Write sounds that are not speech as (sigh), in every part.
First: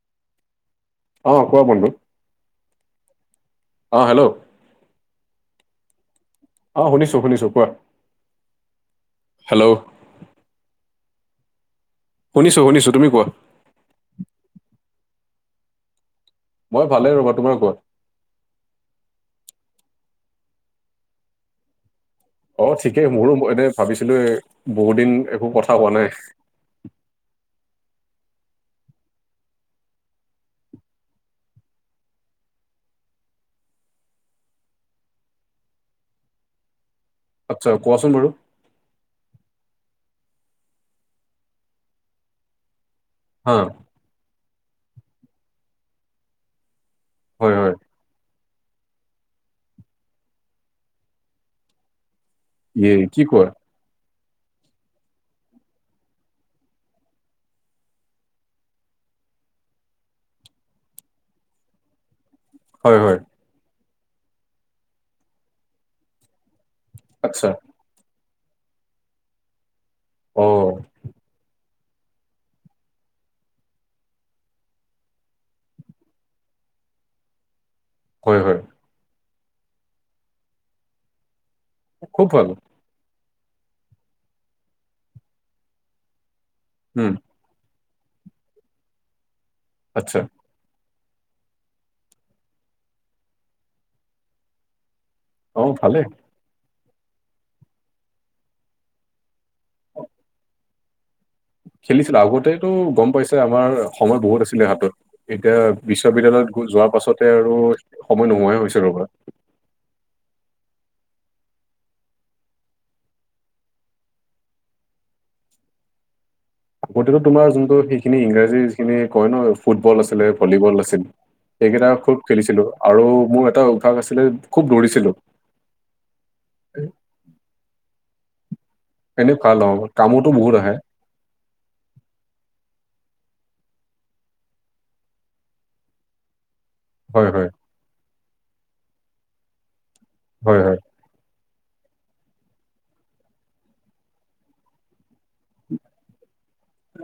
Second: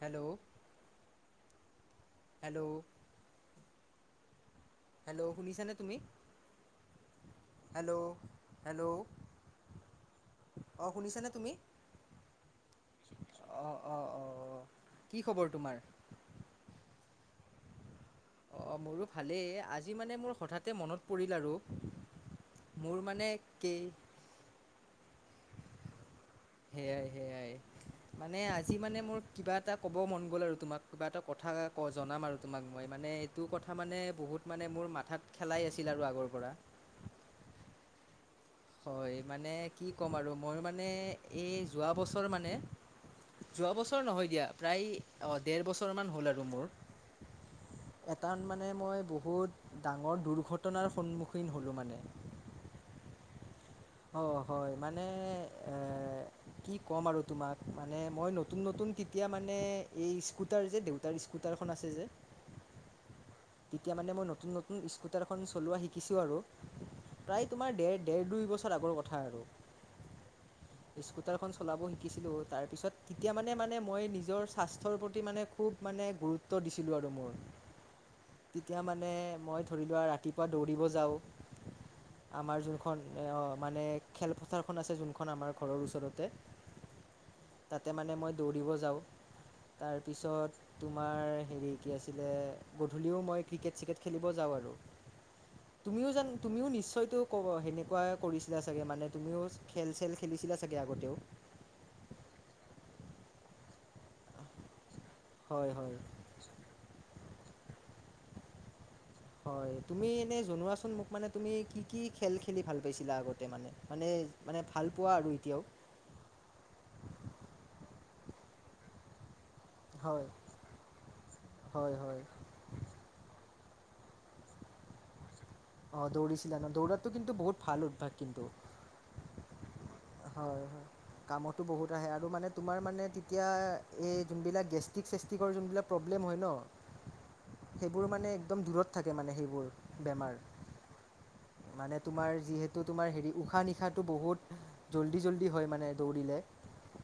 Hello অ কোৱা বন্ধু? হেল্ল'। অ' হেল্ল'। হেল্ল' শুনিছা নে তুমি? অহ শুনিছো শুনিছো কোৱা? Hello hello? অ শুনিছা নে তুমি? শুনিছোঁ শুনিছোঁ তুমি কোৱা। অঁ অঁ অঁ কি খবৰ তোমাৰ? মই ভালে ৰবা তোমাৰ কোৱা? অ' মোৰো ভালেই আজি মানে মোৰ হঠাতে মনত পৰিল আৰু। অ' মোৰ ঠিকেই মানে মোৰো এনে কেই ভাবিছিলোঁ য়ে বহু দিন একো কথা কোৱা নাই সেয়াই সেয়াই (unintelligible) মানে এইটো কথা মানে বহুত মানে অ কোৱাচোন বাৰু? হয় মানে কি ক'ম আৰু মই মানে এই যোৱা বছৰ মানে হা যোৱা বছৰ নহয় দিয়া প্ৰায় অ‌ ডেৰ বছৰ মান হ'ল আৰু মোৰ হয় হয়। কাৰণ মানে মই বহুত ডাঙৰ দুৰ্ঘটনাৰ সন্মুখীন হ'লোঁ মানে। এ, কি কোৱা? অ' হয়, মানে এ কি ক'ম আৰু তোমাক, মানে মই নতুন-নতুন কেতিয়া মানে এই স্কুটাৰ যে দেউতাৰ স্কু টাৰখন আছে যে। হয়'-হয়'। তেতিয়া মানে মই নতুন-নতুন স্কুটাৰখন চলোৱা শিকিছোঁ আৰু, প্ৰায় আচ্ছা তোমাৰ ডেৰ-ডেৰ দুই বছ আগৰ কথা আৰু। অ স্কুটাৰ খন চলাব শিকিছিলোঁ, তাৰপিছত তেতিয়া মানে-মানে মই নিজৰ স্বাস্থ্যৰ প্ৰতি মানে খুব মানে গুৰুত্ব দিছিলোঁ আৰু মোৰ। হয় হয় তেতিয়া মানে মই ধৰি লোৱা ৰাতিপুৱা দৌৰিব যাওঁ। খুব ভাল আমাৰ যোনখন মানে খেলপথাৰখন আছে যোনখন আমাৰ ঘৰৰ ওচৰতে। উম'। তাতে মানে মই দৌৰিব যাওঁ, আচ্ছা তাৰপিছত তোমাৰ হেৰি কি আছিলে গধূলিও মই ক্ৰিকেট-চিকেট খেলিব যাওঁ আৰু। অ ভালে তুমিও জানো তুমিও নিশ্চয়তো কব সেনেকুৱাই কৰিছিলা চাগে মানে তুমিও খেল চেল খেলিছিলা চাগে আগতেও? খেলিছিলো আগতেতো গম পাইছে আমাৰ সময় বহুত আছিলে হাতত। এতিয়া হয় হয় বিশ্ববিদ্যালয়ত গ যোৱাৰ পাছতে আৰু সময় নোহোৱাই হৈছে ৰ'বা। হয় তুমি এনে জনোৱাচোন মোক মানে তুমি কি-কি খেল খেলি ভাল পাইছিলা আগতে মানে? মানে মানে ভাল পোৱা আৰু এতিয়াও? আগতেটো তোমাৰ যোনটো সেইখিনি ইংৰাজী যিখিনি কয় ন? ফুটবল হয় আছিলে ভলীবল আছিল এইকেইটা হয় হয় খুব খেলিছিলো আৰু মোৰ এটা অভ্যাস আছিলে খুব দৌৰিছিলোঁ। অ', দৌৰিছিলা ন? দৌৰাটো কিন্তু বহুত ভাল অভ্যাস কিন্তু। এনেই (unintelligible) হয়'-হয়', কামতো বহুত আহে আৰু মানে তোমাৰ মানে এতিয়া এই যোনবিলাক গেষ্টিক চেষ্টিকৰ যোনবিলাক প্ৰব্লেম হয় ন। হয় হয় সেইবোৰ মানে একদম দূৰত থাকে মানে সেইবোৰ বেমাৰ। হয় হয় মানে তোমাৰ যিহেতু তোমাৰ হেৰি উশাহ-নিশাহ টো বহুত জল্দি-জল্দি হয় মানে দৌৰিলে।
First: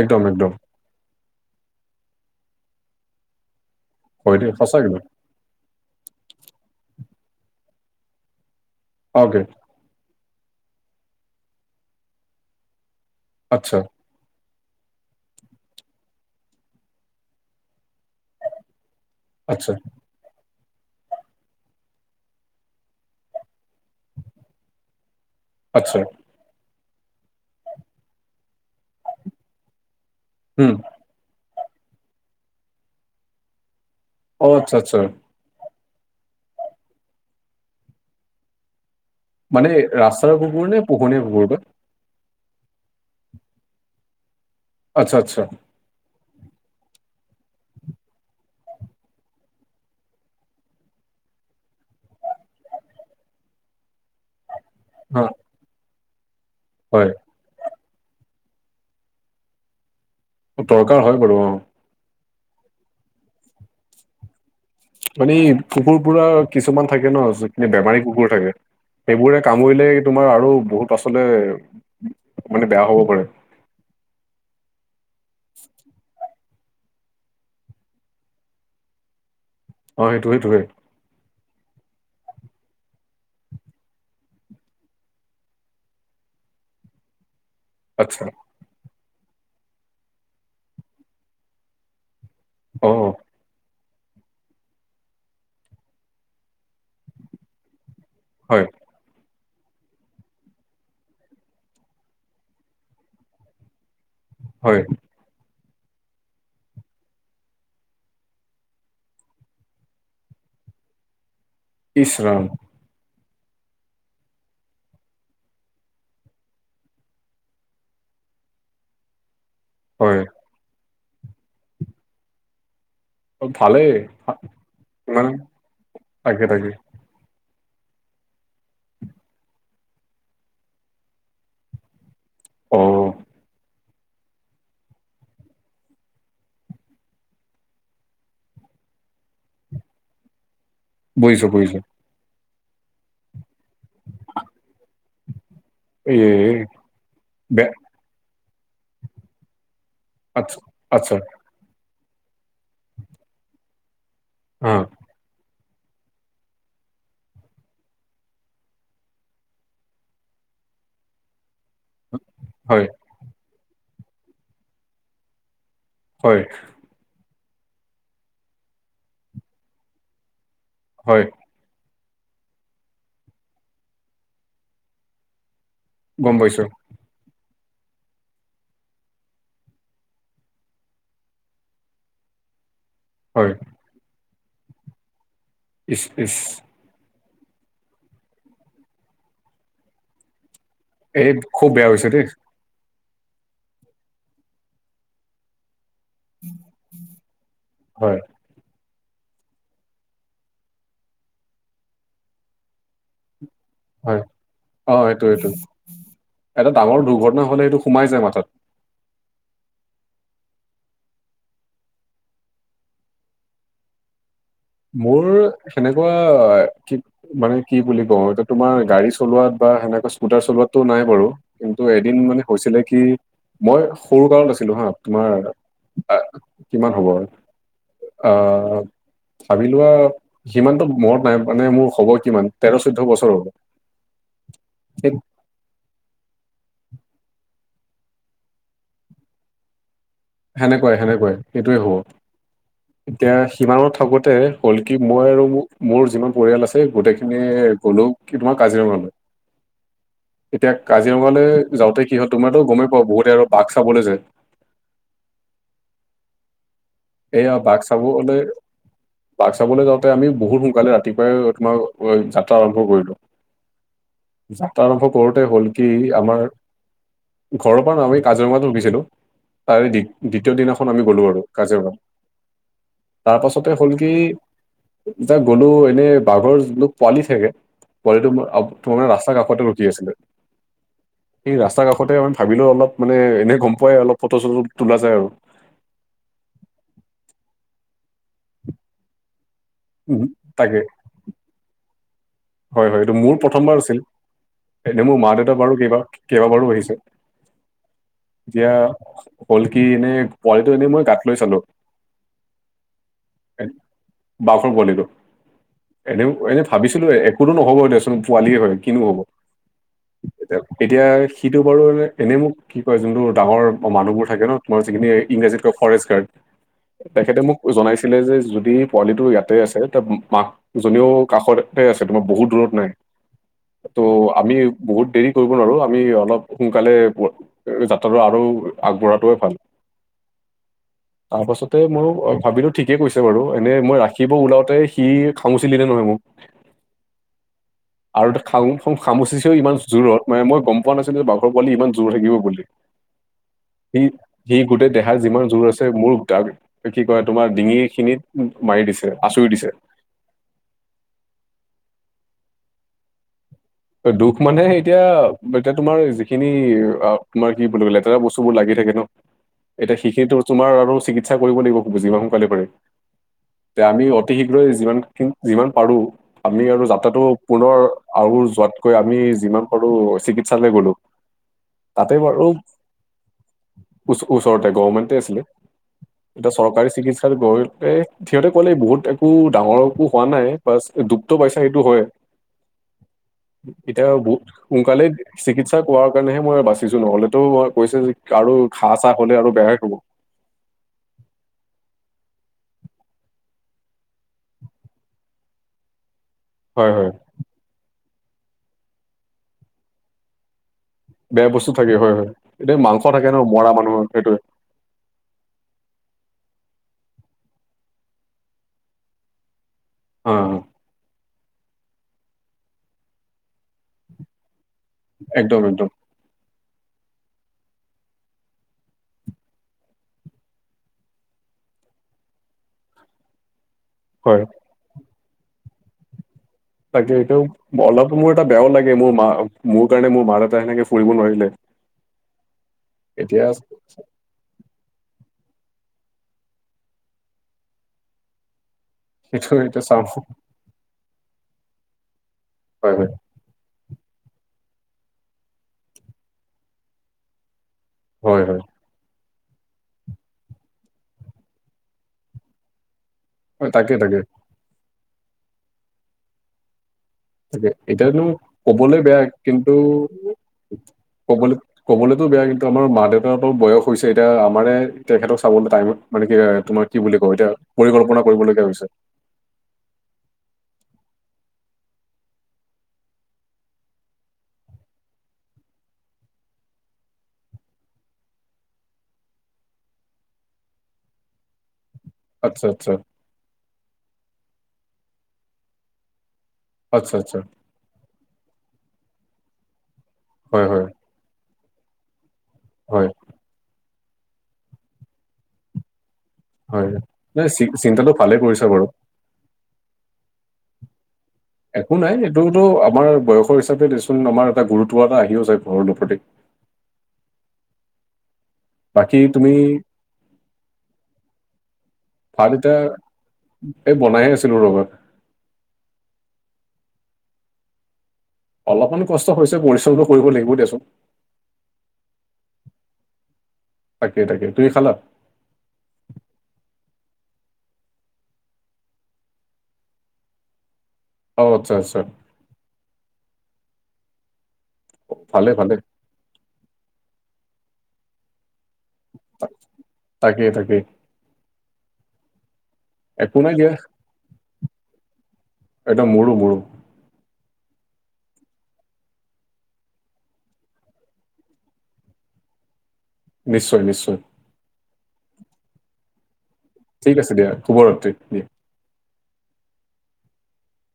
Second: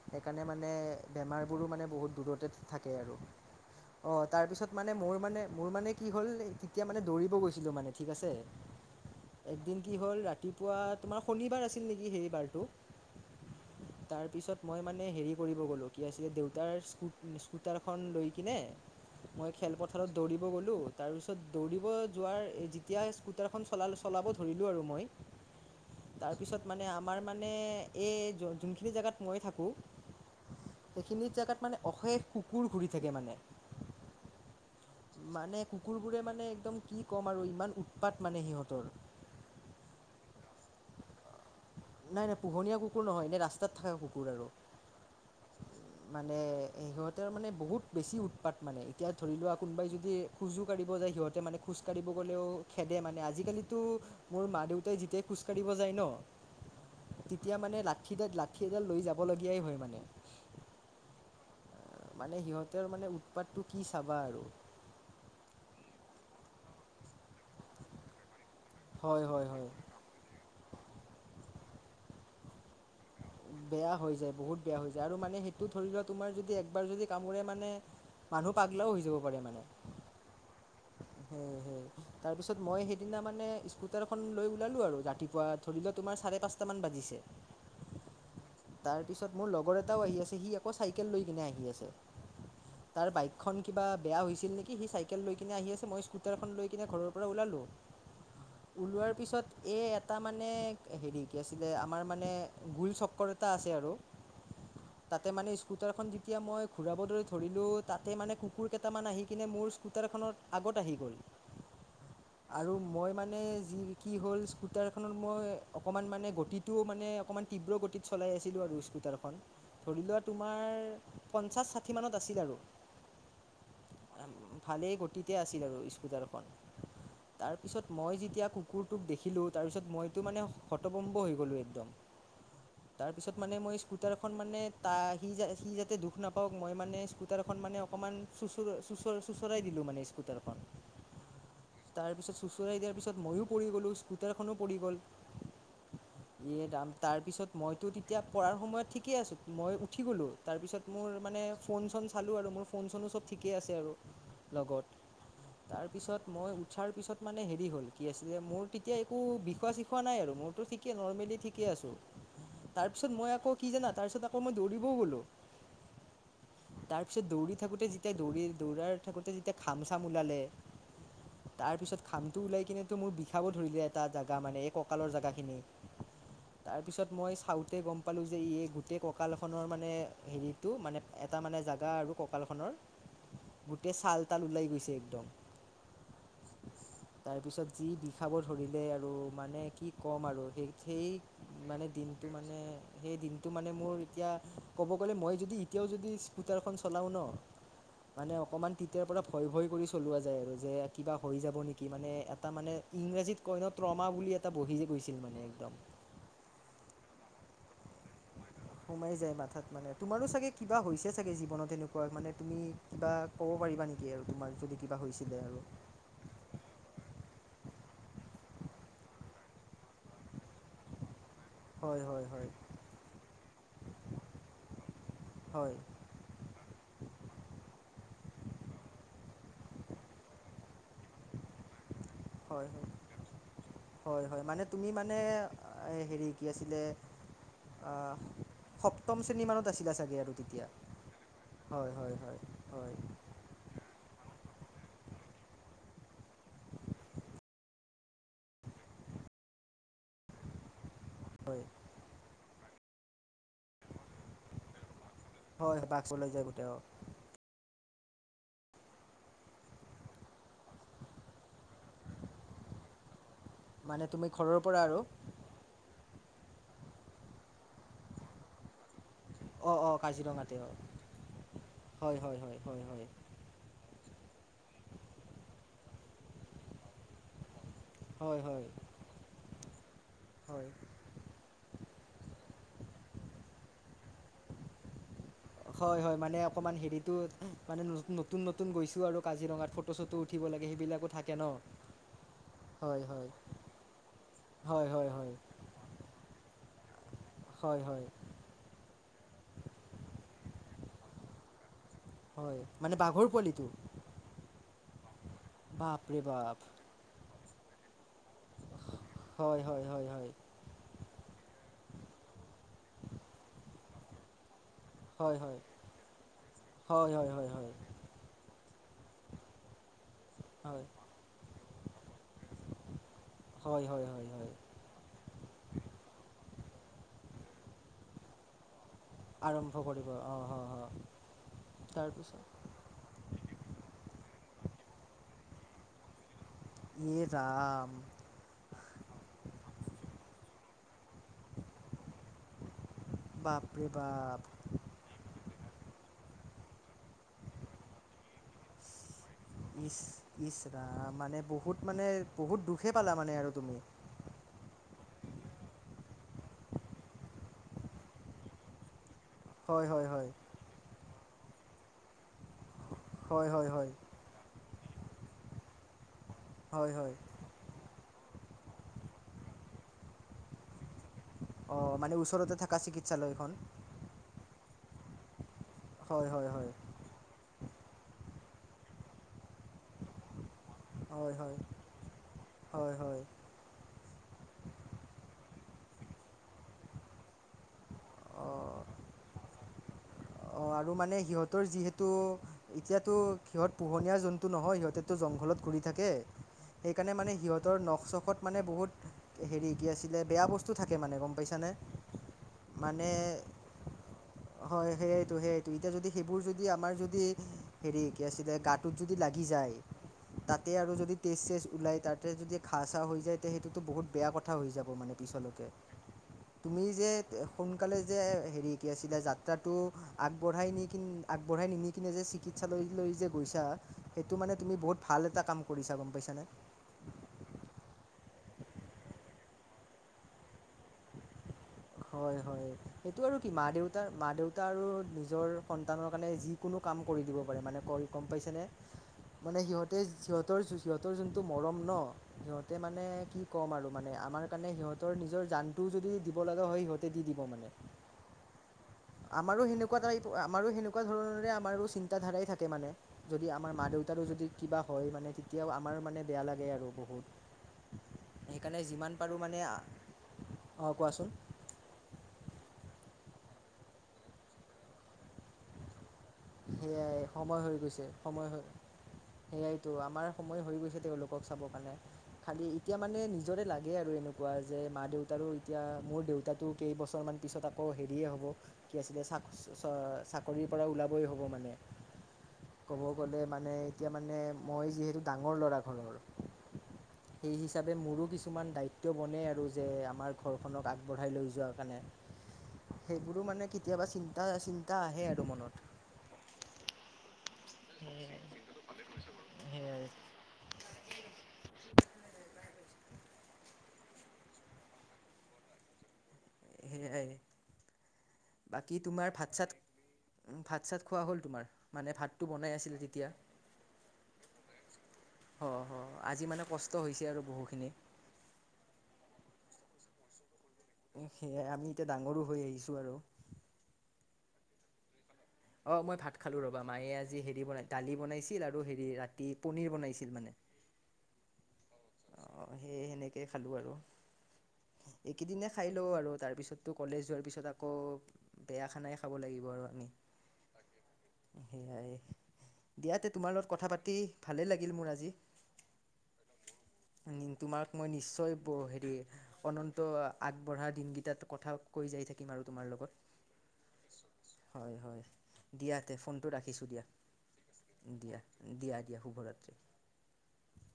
একদম সেইকাৰণে একদম মানে বেমাৰবোৰো মানে বহুত দূৰতে থাকে আৰু। অ', হয় তাৰ দেই সঁচা পিছত মানে একদম মোৰ মানে মোৰ মানে কি হ'ল তেতিয়া মানে দৌৰিব গৈছিলো মানে ঠিক আছে। অকে এদিন কি হ'ল, ৰাতিপুৱা তোমাৰ শনিবাৰ আছিল নেকি সেইবাৰতটো? আচ্ছা তাৰ পিছত মই মানে হেৰি কৰিব গ'লো। কি আছিল, দেউতাৰ্ স্কুটাৰ খন লৈ কিনে। মই আচ্ছা খেল পথাৰত দৌৰিব গলো। তাৰপিছত দৌৰিব যোৱাৰ যেতিয়া স্কুটাৰ খন চলালো, চলাব ধৰিলো আৰু মই। আচ্ছা তাৰপিছত আমাৰ মানে মানে এই যোনখিনি জেগাত মই থাকোঁ। উম সেইখিনি জেগাত মানে অশেষ কুকুৰ ঘূৰি থাকে মানে। অ', আচ্ছা-আচ্ছা। মানে কুকুৰবোৰে মানে একদম কি কম আৰু ইমান উৎপাত মানে সিহঁতৰ। মানে ৰাস্তাৰ কুকুৰ নে পোহনীয়া কুকুৰ বা? নাই-নাই পোহনীয়া কুকুৰ নহয়, এনেই ৰাস্তাত থকা কুকুৰ আৰু। আচ্ছা-আচ্ছা। মানে সিহঁতৰ মানে বহুত বেছি উৎপাত মানে। এতিয়া ধৰি লোৱা কোনোবাই যদি খোযো কাঢ়িব যায় সিহঁতে মানে খোজকাঢ়িব গলেও খেদে মানে। আজিকালিটো মোৰ মা ই হা যেতিয়াই খোজ কাঢ়িব যায় ন, হয় তেতিয়া মানে ল লাঠিডাল লাঠী এডাল লৈ যাবলগীয়াই হয় মানে। দৰকাৰ হয় বাৰু অ'। মানে সিহঁতৰ মানে উৎপাতটো কি চাবা আৰু। মানে কুকুৰ পুৰা কিছুমান থাকে ন, যিখনে বেমাৰী কুকুৰ থাকে। হয় সেইবোৰে হয় হয় কামুৰিলে তোমাৰ আৰু বহুত আচতে মানে বেয়া হব পাৰে। বেয়া হৈ যায় বহুত বেয়া হৈ যায় আৰু মানে সেইটো ধৰি লোৱা তোমাৰ যদি এক একবাৰ যদি কামোৰে মানে মানুহ পাগলাও হৈ যাব পাৰে মানে। অ সেইটোয়ে টোৱে৷ হুম-হুম৷ তাৰ পিছত মই সেইদিনা মানে স্কুটাৰখন লৈ ওলালো আৰু ৰাতিপুৱা ধৰি লোৱা তোমাৰ চাৰে পাঁচটা মান বাজি দিছে আচ্ছা তাৰ পিছত মোৰ লগৰ এটাও আহি আছে সি আকৌ চাইকেল লৈ কিনে আহি আছে। অ তাৰ বাইকখন কিবা বেয়া হৈছিল নেকি সি চাইকেল লৈ কিনে আহি আছে মই স্কুটাৰখন লৈ কিনে ঘৰৰ পৰা ওলালোঁ। হয় ওলোৱাৰ পিছত এই এটা মানে হেৰি কি আছিলে আমাৰ মানে গোল চক্কৰ এটা আছে আৰু। হয় তাতে মানে ইচ স্কুটাৰখন যেতিয়া মই ঘূৰাবলে ধৰিলোঁ তাতে মানে কুকুৰ কেইটামান আহি কিনে মোৰ স্কুটাৰখনৰ আগত আগত আহি গ'ল। ইচৰাম আৰু মই মানে মানে কি হ'ল স্কুটাৰখনত মই অকমান মানে গতিটো অকমান তীব্ৰ গতিত চলাই আছিলোঁ আৰু স্কুটাৰখন ধৰি লোৱা হয় তোমাৰ পঞ্চাছ ষাঠি মানত আছিল আৰু। অ, ভালেই ভালে মানে গতিতে আছিল আৰু স্কুটাৰখন। তাকে তাকে তাৰপিছত মই যেতিয়া কুকুৰটোক দেখিলোঁ তাৰপিছত মইতো মানে হতভম্ব হৈ গ'লোঁ একদম। অ তাৰ পিছত মানে মই স্কুটাৰ খন মানে তা সি - সি যাতে দুখ নাপাওক মই মানে স্কুটাৰ খন মানে অকমান চুচ-চুচ চুৰৰাই দিলো মানে স্কুটাৰখন। বুইছো-বুইছো। চুঁচৰাই দিয়াৰ পিছত ময়ো পৰি গ'লোঁ স্কুটাৰখনো পৰি গ'ল। এই ইয়ে ৰাম! তাৰ পিছত? বে মইতো তেতিয়া পঢ়াৰ সময়ত ঠিকেই আছো মই উঠি গ'লো আচ্ছা তাৰপিছত মোৰ আচ্ছা মানে ফন চন খালোঁ আৰু মোৰ ফোন চোনো চব ঠিকেই আছে আৰু অ লগত। তাৰপিছত মই উঠাৰ পিছত মানে হেৰি হ'ল কি আছিলে মোৰ তেতিয়া একো বিষোৱা চিখোৱা নাই আৰু মোৰতো ঠিকে নৰমেলি ঠিক আছো, হয় তাৰ পিছত মই আকৌ কি জানা তাৰ পিছত আকৌ মই দৌৰিবও গলো। হয় তাৰ পিছত দৌৰি থাকোতে যেতিয়া দৌৰি দৌৰাই থাকোতে যেতিয়া খাম চাম ওলালে হয় তাৰ পিছত ঘামটো ওলাই কিনেটো মোৰ বিষাব ধৰিলে এটা জেগা মানে এই কঁকালৰ জেগাখিনি। গম পাইছো। তাৰপিছত মই চাউতে গম পালো যে এই গোটেই কঁকালখনৰ মানে হেৰিটো মানে এটা মানে জোগা আৰু কঁকালখনৰ হয় গোটেই চাল তাল ওলাই গৈছে একদম। ইচ-ইচ। তাৰ পিছত যি বিষাব ধৰিলে আৰু মানে কি কম আৰু সেই-সেই এই খুব মানে বেয়া হৈছে দেই দিনটো মানে সেই দিনটো মানে মোৰ এতিয়া ক'ব গ'লে মই যদি এতিয়াও যদি স্কুটাৰখন চলাও ন হয় মানে অকমান তেতিয়াৰ পৰা ভয়-ভয় কৰি চলোৱা যায় আৰু যে কিবা হৈ যাব নেকি মানে এটা মানে ইংৰাজীত কয় ন ত্ৰমা হয় বুলি এটা বহি যে অ গৈছিল এইটো মানে এইটো একদম। এটা ডাঙৰ দুৰ্ঘটনা হ'লে এইটো সোমাই যায় মাথাত। সোমাই যায় মাথাত মানে তোমাৰো চাগে কিবা হৈছে চাগে জীৱনত এনেকুৱা মানে তুমি কিবা ক'ব পাৰিবা নেকি আৰু তোমাৰ যদি কিবা মোৰ হৈছিলে আৰু সেনেকুৱা কি মানে কি বুলি কওঁ এইটো তোমাৰ গাড়ী চলোৱাত বা সেনেকা স্কুটাৰ চলোৱাতটো নাই বাৰু। কিন্তু হয় এদিন হয় মানে হয় হৈছিলে কি মই সৰু কাৰত আছিলো হা তোমাৰ হয় আহ কিমান হ'ব আৰু আহ পোৱা সিমানতটো মনত নাই মানে মোৰ খবৰ। (unintelligible) হয়-হয়-হয়-হয় মানে তুমি ঠিক মানে হেৰি কি আছিলে অহ সপ্তম শ্ৰেণী মানত আছিলে চাগে আৰু তেতিয়া সেনেকুৱাই -সেনেকুৱাই সেইটোৱে হয় হব হয় হয় হয় এতিয়া সিমানত থাকোতে হ'ল কি মই আৰু মোৰ যিমান পৰিয়াল আছে গোটেইখিনিয়ে গ'লো কি তোমাৰ কাজিৰঙালৈ। (inaudible) এতিয়া কাজিৰঙালৈ হয় যাওঁতে কি হয় তোমাৰতো গমেই পাও বহুতে আৰু বাঘ চাবলৈ যায় হয়- হয় বাঘ চাবলৈ যায় গোটেই অহ এয়া বাঘ চাবলে বাঘ চাবলৈ যাওঁতে আমি বহুত সোনকালে ৰাতিপুৱাই তোমাৰ যাত্ৰা আৰম্ভ কৰিলো। মানে তুমি ঘৰৰ (inaudible) যাত্ৰা পৰা আৰু আৰম্ভ কৰোঁতে হ'ল কি আমাৰ ঘৰৰ পৰা নহয় আমি কাজিৰঙাত (unintelligible) অঁ তাৰে অঁ দ্বিতীয় কাজিৰঙাতে অঁ দিনাখন আমি গ'লো আৰু কাজিৰঙা হয় হয় হয় হয় হয় তাৰ পাছতে হ'ল কি যাক গলো এনেই বাঘৰ যিটো পোৱালি থাকে পোৱালিটো হয় হয় তোমাৰ আপ ৰাস্তাৰ কাষতে ৰখি আছিলে হয় সেই ৰাস্তাৰ কাষতে ম ভাবিলোও অলপ মানে এনে গম পোৱাই অলপ ফটো -চটো তোলা যায় আৰু। হয় হয় মানে (unintelligible) নতুন -নতুন গৈছোঁ আৰু কাজিৰঙাত ফটো- চটো উম, উঠিব লাগে তাকে সেইবিলাকো থাকে ন' হয়- হয় এইটো মোৰ প্ৰথমবাৰ আছিল হয় এনে হয় মোৰ মা হয় -দেউতা বাৰু কেইবা -কেইবাবাৰো আহিছে হয় -হয়। এতিয়া হ'ল কি এনে পোৱালিটো এনেই মই গাত লৈ চালো হয়, মানে বাঘৰ পোৱালিটো? বাঘৰ পোৱালীটো বাপৰে এনেও বাপ এনে ভাবিছিলো এহ একোতো নহ'ব দেচোন পোৱালিয় হয় কিনো হ'ব হয় হয় হয় হয় এতিয়া - এতিয়া সিটো বাৰু এ এনেই মোক কি কয় যোনটো ডাঙৰ মানুহবোৰ থাকে নহ মোৰ যিখিনি হয় হয় ইংৰাজীত কয় ফৰেষ্ট গাৰ্ড হয় হয় তেখেতে হয় মোক হয় জনাইছে যদি পোৱালিটো ইয়াতে আছে‌ তহ মাক হয় জনীও কাষতে আছে তোমাৰ বহুত দূৰত নাই। হয় ত' হয় হয় হয় আমি বহুত দেৰি কৰিব নোৱাৰো আমি অলপ সোনকালে যাত্ৰাটো আৰু আগবঢ়াটোৱে ভাল আৰম্ভ কৰিব অঁ হ হ তাৰ পাছতে ‍মইও তাৰপিছত ভাবিলো ঠিকে কৈছে বাৰু এনে মই ৰাখিব ওলাওতে সি খামুচিলেনে নে নহয় মোক ইয়ে ৰাম (inaudible) আৰু খাম খা খামুচিছেও ইমান জোৰত মানে মই গম গম পোৱা নাছিলোঁ বাঘৰ পোৱালি ইমান জোৰ থাকিব বুলি বাপৰে সি- বাপ সি গোটেই দেহা যিমান জোৰ আছে মূৰ ডাক কি কয় তোমাৰ ডিঙি খিনিত মাৰি দিছে। আচুৰি দিছে ইচ -ইচ ৰাম মানে বহুত মানে বহুত দুখে পালা মানে আৰু তুমি দুখ মানে এতিয়া- এতিয়া তোমাৰ‌ যি খিনি তোমাৰ কি বুলি কয় লেতেৰা বস্তু বোৰ লাগি থাকে ন' হয় এতিয়া হয় হয় সেইখিনিতো তোমাৰ আৰু‌ চিকিৎসা কৰিব দিব যিমান সোনকালে পাৰে হয় হয় তে হয় আমি অতি শীঘ্ৰে যিমানখিনি যিমান পাৰোঁ আমি আৰু হয় হয় যাত্ৰাটো পুনৰ আহুজ তকৈ আমি যিমান পাৰোঁ চিকিৎসালৈ গ'লো। অহ, তাতে মানে বাৰু ওচৰতে থাকা চিকিৎসালয়খন। ওচ ওচৰতে গভমেণ্টে আছিলে হয় হয় এতিয়া হয় চৰকাৰী চিকিৎসালয় (unintelligible) সিহঁতে ক'লে বহুত একো ডাঙৰ একো হোৱা নাই বাচ দুখটো পাইছা সেইটো হয়। হয় হয় এতিয়া বহুত সোনকালে চিকিৎসা কোৱাৰ কাৰণেহে মই বাচিছো নহ'লেতো মই কৈছে যে আৰু ঘা- চাহ হলে আৰু বেয়াই হ'ব। অহ আৰু মানে সিহঁতৰ যিহেতু এতিয়াতো সিহঁত পোহনীয়া জন্তু নহয় সিহঁতেতো জংঘলত ঘুৰি থাকে হয় হয় ‍সেইকাৰণে মানে সিহঁতৰ নখ ছশত মানে বহুত হেৰী কি আছিলে ‍বেয়া বস্তু থাকে মানে গম বেয়া পাইছানে বস্তু থাকে হয় -হয় এতিয়া মাংস মানে থাকে ন' মৰা মানুহৰ সেইটোৱে হয় সেইটো এতিয়া যদি সেইবোৰ যদি আমাৰ যদি হেৰি কি আছিলে গাটোত যদি লাগি যায় অ তাতে আৰু যদি তেজ-চেজ ওলাই তাতে যদি ঘাঁ চাহ হৈ যায় তেতিয়া সেইটোতো বহুত বেয়া কথা হৈ যাব মানে একদম পিছলৈকে একদম তুমি যে সোনকালে যে হেৰি কি আছিলা যাত্ৰাটো আগবঢ়াই নি কিনি আগবঢ়াই নি নি কিনে যে চিকিৎসালয়লৈ যে গৈছা সেইটো হয় মানে তুমি বহুত ভাল এটা কাম কৰিছা গম পাইছানে তাকে এইটো অলপ মোৰ এটা বেয়াও লাগে মোৰ মা মোৰ কাৰণে মোৰ মা দেতা সেনেকে ফুৰিব নোৱাৰিলে। হয় হয় সেইটো আৰু এতিয়া কি মা দেউতাৰ মা দেউতা আৰু নিজৰ সন্তানৰ কাৰণে যিকোনো কাম কৰি দিব পাৰে মানে ক গম পাইছানে সেইটো মানে এতিয়া সিহঁতে চাওঁ সিহঁতৰ সিহঁতৰ যোনটো মৰম নহ সিহঁতে হয় মানে হয় কি ক'ম আৰু মানে আমাৰ কাৰণে সিহঁতৰ নিজৰ জানটোও যদি দিব লাগে সিহঁতে দি দিব মানে হয় হয়। আমাৰো সেনেকুৱা আমাৰো সেনেকুৱা ধৰণৰে আমাৰো চিন্তাধাৰাই থাকে মানে যদি হয় আমাৰ মা তাকে তাকে দেউতাৰো যদি কিবা হয় মানে তেতিয়াও আমাৰ মানে বেয়া লাগে আৰু বহুত তাকে এতিয়ানো সেইকাৰণে কবলৈ যিমান বেয়া পাৰোঁ মানে কিন্তু অঁ কোৱাচোন ক'বলৈ কবলৈতো বেয়া কিন্তু আমাৰ মা দেউতাৰটো বয়স হৈছে এতিয়া আমাৰে তেখেতক চাবলৈ টাইমত মানে কি তোমাৰ কি বুলি সেয়াই কও এতিয়া সময় হৈ গৈছে পৰিকল্পনা কৰিব সময় হৈ লগীয়া হৈছে। সেয়াইতো আমাৰ সময় হৈ গৈছে তেওঁলোক চাবৰ কাৰণে খালী এতিয়া মানে নিজৰে লাগে আৰু এনেকুৱা যে মা দেউতা ত এতিয়া নতুকে কেইবছৰমান পাছত আকৌ ছবিচ্ চাকৰিৰ পৰা ওলাবই হ'ব মানে আচ্ছা আচ্ছা ক'ব গ'লে মানে- এতিয়া মানে মই যিহেতু ডাঙৰ ল'ৰা ঘৰৰ আচ্ছা আচ্ছা সেই হিচাপাবে মোৰো কিছুমান দায়িত্ব বনে আৰু যে আমাৰ হয় হয় ঘৰখননক আগবঢ়াই লৈ যোৱা কাৰণে হয় সেইবোৰো মানে কেতিয়াবা চিন্তা চিন্তা আহে আৰু মনত- হয় ন চিন্তাটো ভালে কৰিছা বাৰু সেয়াই একো নাই এইটোতো আমাৰ বয়সৰ হিচাপে দেচোন আমাৰ এটা গুৰুত্ব এটা আহিওঁ আছে ঘৰৰপতি- সেয়াই বাকী তোমাৰ ভাত চাত ভাত চাত খোৱা হ'ল তোমাৰ মানে ভাত ভাতটো এতিয়া বনাই আছিল তেতিয়া এই বনাইে আছিলো। ৰ'বা অঁ হ আজি মানে কষ্ট হৈছে আৰু বহুখিনি অলপমান কষ্ট হৈছে পৰিশ্ৰমটো কৰিব লাগিব দিয়াচোন সেয়াই আমি এতিয়া ডাঙৰো হৈ আহিছো। আৰু তাকে তাকে তুমি খালা। অঁ মই ভাত খালো ৰবা মায়ে আজি হে বনাই দালি বনাইছিল আৰু হেৰি ৰাতি পনিৰ বনাইছিল মানে, উ (unintelligible) অঁ আচ্ছা অঁ সেইে সেনেকে খালো আৰু ভালে এইকেইদিনে ভালে খাই লও আৰু তাৰপিছত- কলেজ যোৱাৰ পিছত আকৌ বেয়া খানাই খাব লাগিব আৰু আমি। তাকে তাকে সেয়াই দিয়াতে একো নাই তোমাৰ লগত দিয়া কথা পাতি ভালেই লাগিল মোৰ আজি। একদম মোৰো মোৰো তোমাক মই নিশ্চয় হেৰি অনন্ত আগবঢ়া দিনকেইটাত কথা কৈ যাইছ। থাকিম আৰু তোমাৰ লগত- নিশ্চয় নিশ্চয়। হয় হয় দিয়া তে ফোনটো ৰাখিছোঁ দিয়া ঠিক আছে শুভৰাত্ৰি দিয়া দিয়া। দিয়া শুভৰাত্ৰি।